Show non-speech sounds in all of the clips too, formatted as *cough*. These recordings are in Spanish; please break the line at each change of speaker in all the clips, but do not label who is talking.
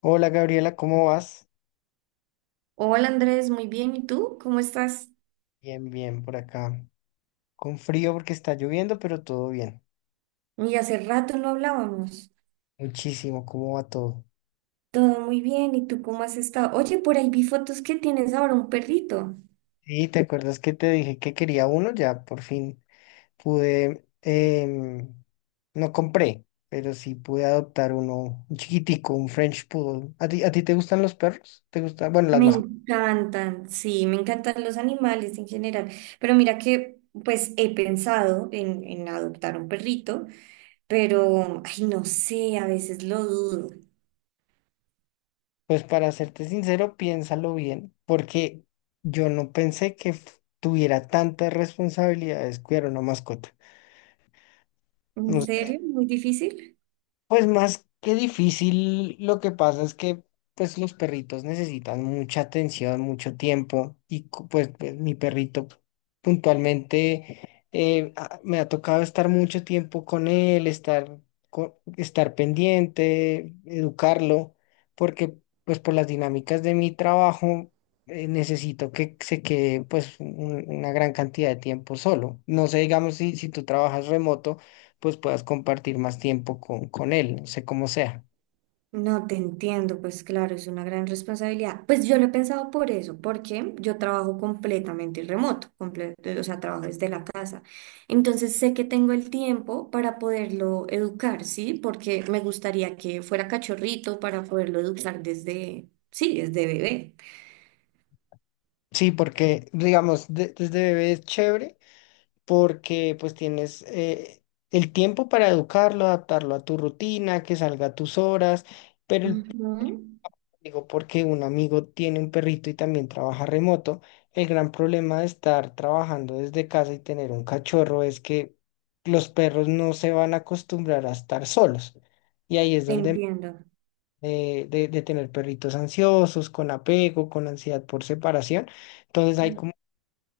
Hola Gabriela, ¿cómo vas?
Hola Andrés, muy bien. ¿Y tú? ¿Cómo estás?
Bien, bien, por acá. Con frío porque está lloviendo, pero todo bien.
Y hace rato no hablábamos.
Muchísimo, ¿cómo va todo?
Todo muy bien. ¿Y tú cómo has estado? Oye, por ahí vi fotos que tienes ahora un perrito.
Sí, ¿te acuerdas que te dije que quería uno? Ya por fin pude, no compré, pero sí pude adoptar uno, un chiquitico, un French Poodle. ¿A ti te gustan los perros? ¿Te gustan? Bueno, las
Me
mascotas.
encantan, sí, me encantan los animales en general. Pero mira que, pues he pensado en adoptar un perrito, pero, ay, no sé, a veces lo dudo.
Pues para serte sincero, piénsalo bien, porque yo no pensé que tuviera tantas responsabilidades cuidar una mascota.
¿En serio? ¿Muy difícil?
Pues más que difícil, lo que pasa es que pues los perritos necesitan mucha atención, mucho tiempo y pues mi perrito puntualmente me ha tocado estar mucho tiempo con él, estar, estar pendiente, educarlo, porque pues por las dinámicas de mi trabajo necesito que se quede pues una gran cantidad de tiempo solo. No sé, digamos, si tú trabajas remoto pues puedas compartir más tiempo con él, no sé cómo sea.
No te entiendo, pues claro, es una gran responsabilidad. Pues yo lo he pensado por eso, porque yo trabajo completamente remoto, o sea, trabajo desde la casa. Entonces sé que tengo el tiempo para poderlo educar, ¿sí? Porque me gustaría que fuera cachorrito para poderlo educar desde, sí, desde bebé.
Sí, porque digamos, desde bebé es chévere porque pues tienes el tiempo para educarlo, adaptarlo a tu rutina, que salga a tus horas, pero
Ujú.
digo, porque un amigo tiene un perrito y también trabaja remoto, el gran problema de estar trabajando desde casa y tener un cachorro es que los perros no se van a acostumbrar a estar solos. Y ahí es
Te
donde
entiendo.
de tener perritos ansiosos, con apego, con ansiedad por separación. Entonces hay como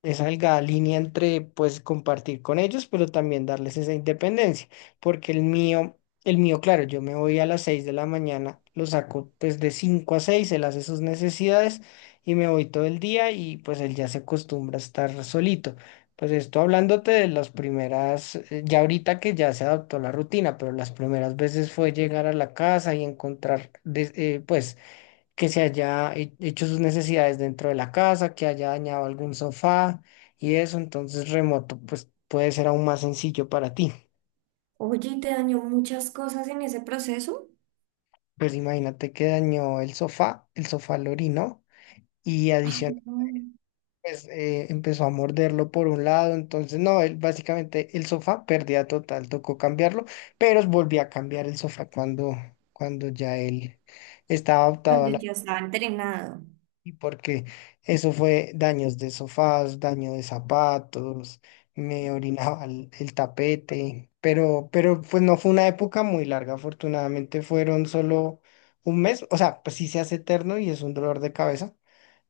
esa delgada línea entre pues compartir con ellos, pero también darles esa independencia, porque el mío, claro, yo me voy a las 6 de la mañana, lo saco pues de 5 a 6 él hace sus necesidades y me voy todo el día y pues él ya se acostumbra a estar solito. Pues esto hablándote de las primeras, ya ahorita que ya se adaptó la rutina, pero las primeras veces fue llegar a la casa y encontrar, pues que se haya hecho sus necesidades dentro de la casa, que haya dañado algún sofá y eso, entonces remoto, pues puede ser aún más sencillo para ti.
Oye, ¿y te dañó muchas cosas en ese proceso?
Pues imagínate que dañó el sofá lo orinó y
Ay,
adicional,
no,
pues empezó a morderlo por un lado, entonces no, él, básicamente el sofá perdía total, tocó cambiarlo, pero volví a cambiar el sofá cuando, cuando ya él estaba
cuando
adaptado.
ya estaba entrenado.
Y porque eso fue daños de sofás, daño de zapatos, me orinaba el tapete, pero pues no fue una época muy larga, afortunadamente fueron solo un mes, o sea, pues sí se hace eterno y es un dolor de cabeza,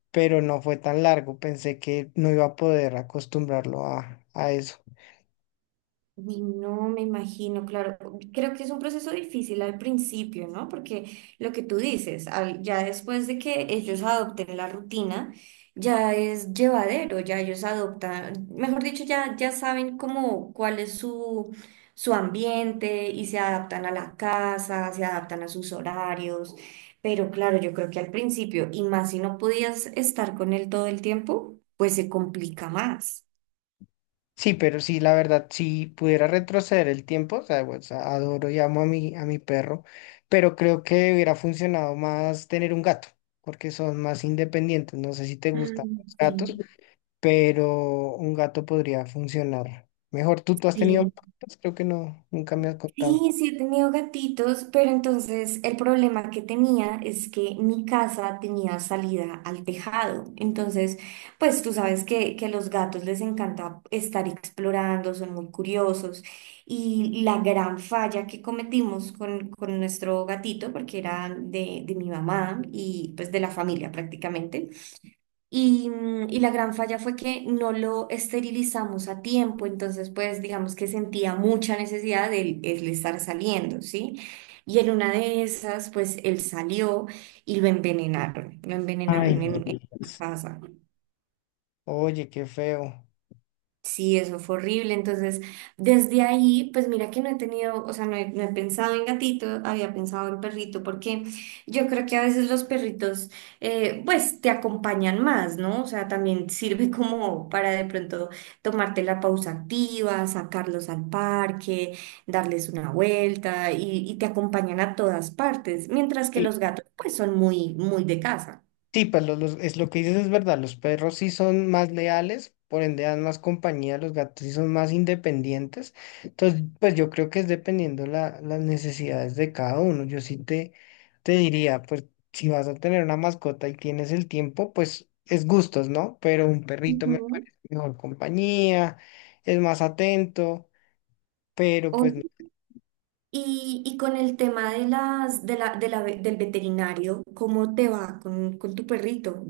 pero no fue tan largo, pensé que no iba a poder acostumbrarlo a eso.
Uy, no me imagino, claro. Creo que es un proceso difícil al principio, ¿no? Porque lo que tú dices, ya después de que ellos adopten la rutina, ya es llevadero, ya ellos adoptan, mejor dicho, ya saben cómo, cuál es su, su ambiente y se adaptan a la casa, se adaptan a sus horarios. Pero claro, yo creo que al principio, y más si no podías estar con él todo el tiempo, pues se complica más.
Sí, pero sí, la verdad, si pudiera retroceder el tiempo, o sea, pues, adoro y amo a mi perro, pero creo que hubiera funcionado más tener un gato, porque son más independientes. No sé si te gustan
Mm,
los gatos,
sí,
pero un gato podría funcionar mejor. ¿Tú has tenido
sí,
gatos? Creo que no, nunca me has contado.
sí, sí he tenido gatitos, pero entonces el problema que tenía es que mi casa tenía salida al tejado. Entonces, pues tú sabes que a los gatos les encanta estar explorando, son muy curiosos. Y la gran falla que cometimos con nuestro gatito, porque era de mi mamá y pues de la familia prácticamente, y, y la gran falla fue que no lo esterilizamos a tiempo, entonces pues digamos que sentía mucha necesidad de él, él estar saliendo, ¿sí? Y en una de esas pues él salió y lo
Ay,
envenenaron
no
en la
digas.
casa.
Oye, qué feo.
Sí, eso fue horrible. Entonces, desde ahí, pues mira que no he tenido, o sea, no he pensado en gatito, había pensado en perrito, porque yo creo que a veces los perritos, pues te acompañan más, ¿no? O sea, también sirve como para de pronto tomarte la pausa activa, sacarlos al parque, darles una vuelta y te acompañan a todas partes, mientras que los gatos, pues son muy, muy de casa.
Sí, pues es lo que dices es verdad, los perros sí son más leales, por ende dan más compañía, los gatos sí son más independientes. Entonces, pues yo creo que es dependiendo la, las necesidades de cada uno. Yo sí te diría, pues si vas a tener una mascota y tienes el tiempo, pues es gustos, ¿no? Pero un perrito me parece mejor compañía, es más atento, pero pues
Ujú. Y con el tema de las, de la, de la del veterinario, ¿cómo te va con tu perrito?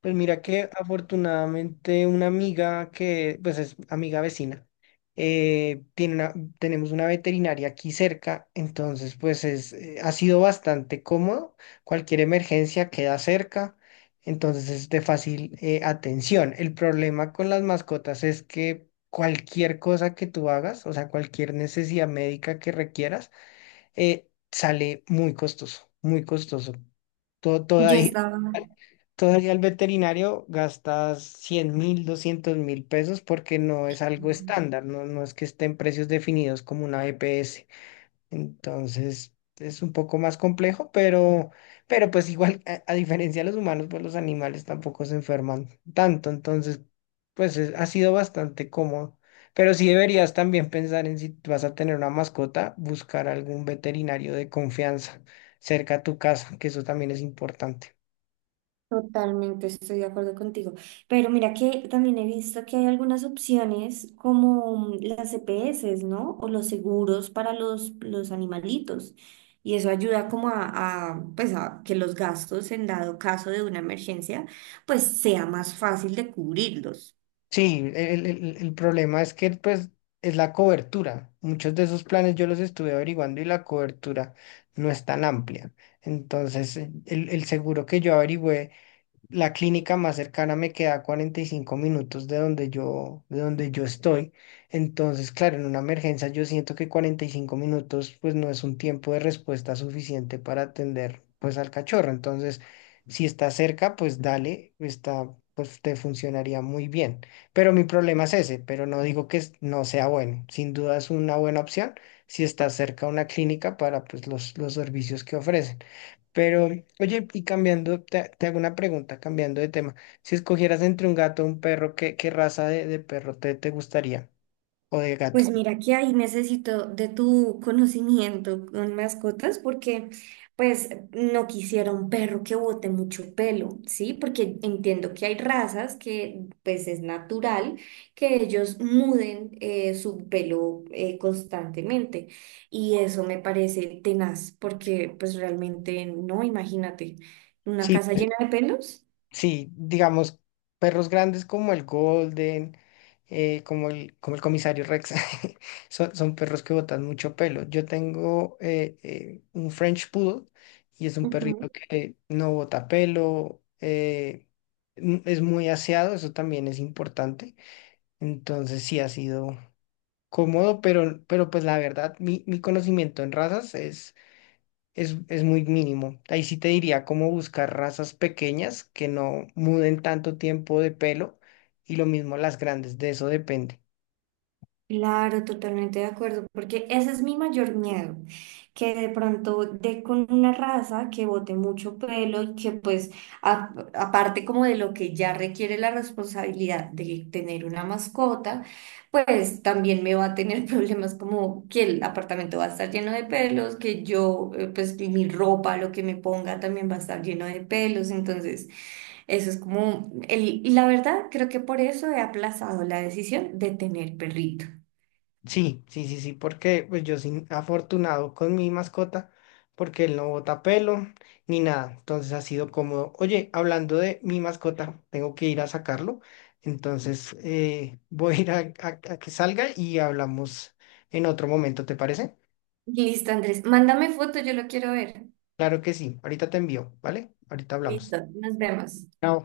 pues mira que afortunadamente una amiga que, pues es amiga vecina, tiene una, tenemos una veterinaria aquí cerca, entonces pues es, ha sido bastante cómodo, cualquier emergencia queda cerca, entonces es de fácil atención. El problema con las mascotas es que cualquier cosa que tú hagas, o sea, cualquier necesidad médica que requieras, sale muy costoso, muy costoso. Todo, todo
Yo
ahí
estaba.
todavía al veterinario gastas 100.000, 200.000 pesos porque no es algo estándar, no, no es que estén precios definidos como una EPS. Entonces es un poco más complejo, pero pues igual, a diferencia de los humanos, pues los animales tampoco se enferman tanto. Entonces, pues ha sido bastante cómodo. Pero sí deberías también pensar en si vas a tener una mascota, buscar algún veterinario de confianza cerca a tu casa, que eso también es importante.
Totalmente, estoy de acuerdo contigo. Pero mira que también he visto que hay algunas opciones como las EPS, ¿no? O los seguros para los animalitos. Y eso ayuda como a, pues a que los gastos en dado caso de una emergencia, pues sea más fácil de cubrirlos.
Sí, el problema es que pues es la cobertura. Muchos de esos planes yo los estuve averiguando y la cobertura no es tan amplia. Entonces, el seguro que yo averigüé la clínica más cercana me queda a 45 minutos de donde yo estoy. Entonces, claro, en una emergencia yo siento que 45 minutos pues no es un tiempo de respuesta suficiente para atender pues al cachorro. Entonces, si está cerca, pues dale, está, pues te funcionaría muy bien. Pero mi problema es ese, pero no digo que no sea bueno. Sin duda es una buena opción si está cerca una clínica para pues los servicios que ofrece. Pero, oye, y cambiando, te hago una pregunta, cambiando de tema. Si escogieras entre un gato o un perro, ¿qué raza de perro te gustaría? O de gato.
Pues mira que ahí necesito de tu conocimiento con mascotas porque pues no quisiera un perro que bote mucho pelo, ¿sí? Porque entiendo que hay razas que pues es natural que ellos muden su pelo constantemente y eso me parece tenaz porque pues realmente no, imagínate, una
Sí,
casa
pues,
llena de pelos.
sí, digamos, perros grandes como el Golden, como el comisario Rex, *laughs* son, son perros que botan mucho pelo. Yo tengo un French Poodle y es un perrito que no bota pelo, es muy aseado, eso también es importante. Entonces sí ha sido cómodo, pero pues la verdad, mi conocimiento en razas es muy mínimo. Ahí sí te diría cómo buscar razas pequeñas que no muden tanto tiempo de pelo y lo mismo las grandes, de eso depende.
Claro, totalmente de acuerdo, porque ese es mi mayor miedo, que de pronto dé con una raza que bote mucho pelo y que pues aparte como de lo que ya requiere la responsabilidad de tener una mascota, pues también me va a tener *laughs* problemas como que el apartamento va a estar lleno de pelos, que yo pues que mi ropa, lo que me ponga también va a estar lleno de pelos, entonces... Eso es como el, y la verdad, creo que por eso he aplazado la decisión de tener perrito.
Sí, porque pues yo soy afortunado con mi mascota, porque él no bota pelo ni nada, entonces ha sido cómodo. Oye, hablando de mi mascota, tengo que ir a sacarlo, entonces *laughs* voy a ir a, a que salga y hablamos en otro momento, ¿te parece?
Listo, Andrés. Mándame foto, yo lo quiero ver.
Claro que sí, ahorita te envío, ¿vale? Ahorita hablamos.
Listo, nos vemos.
Chao.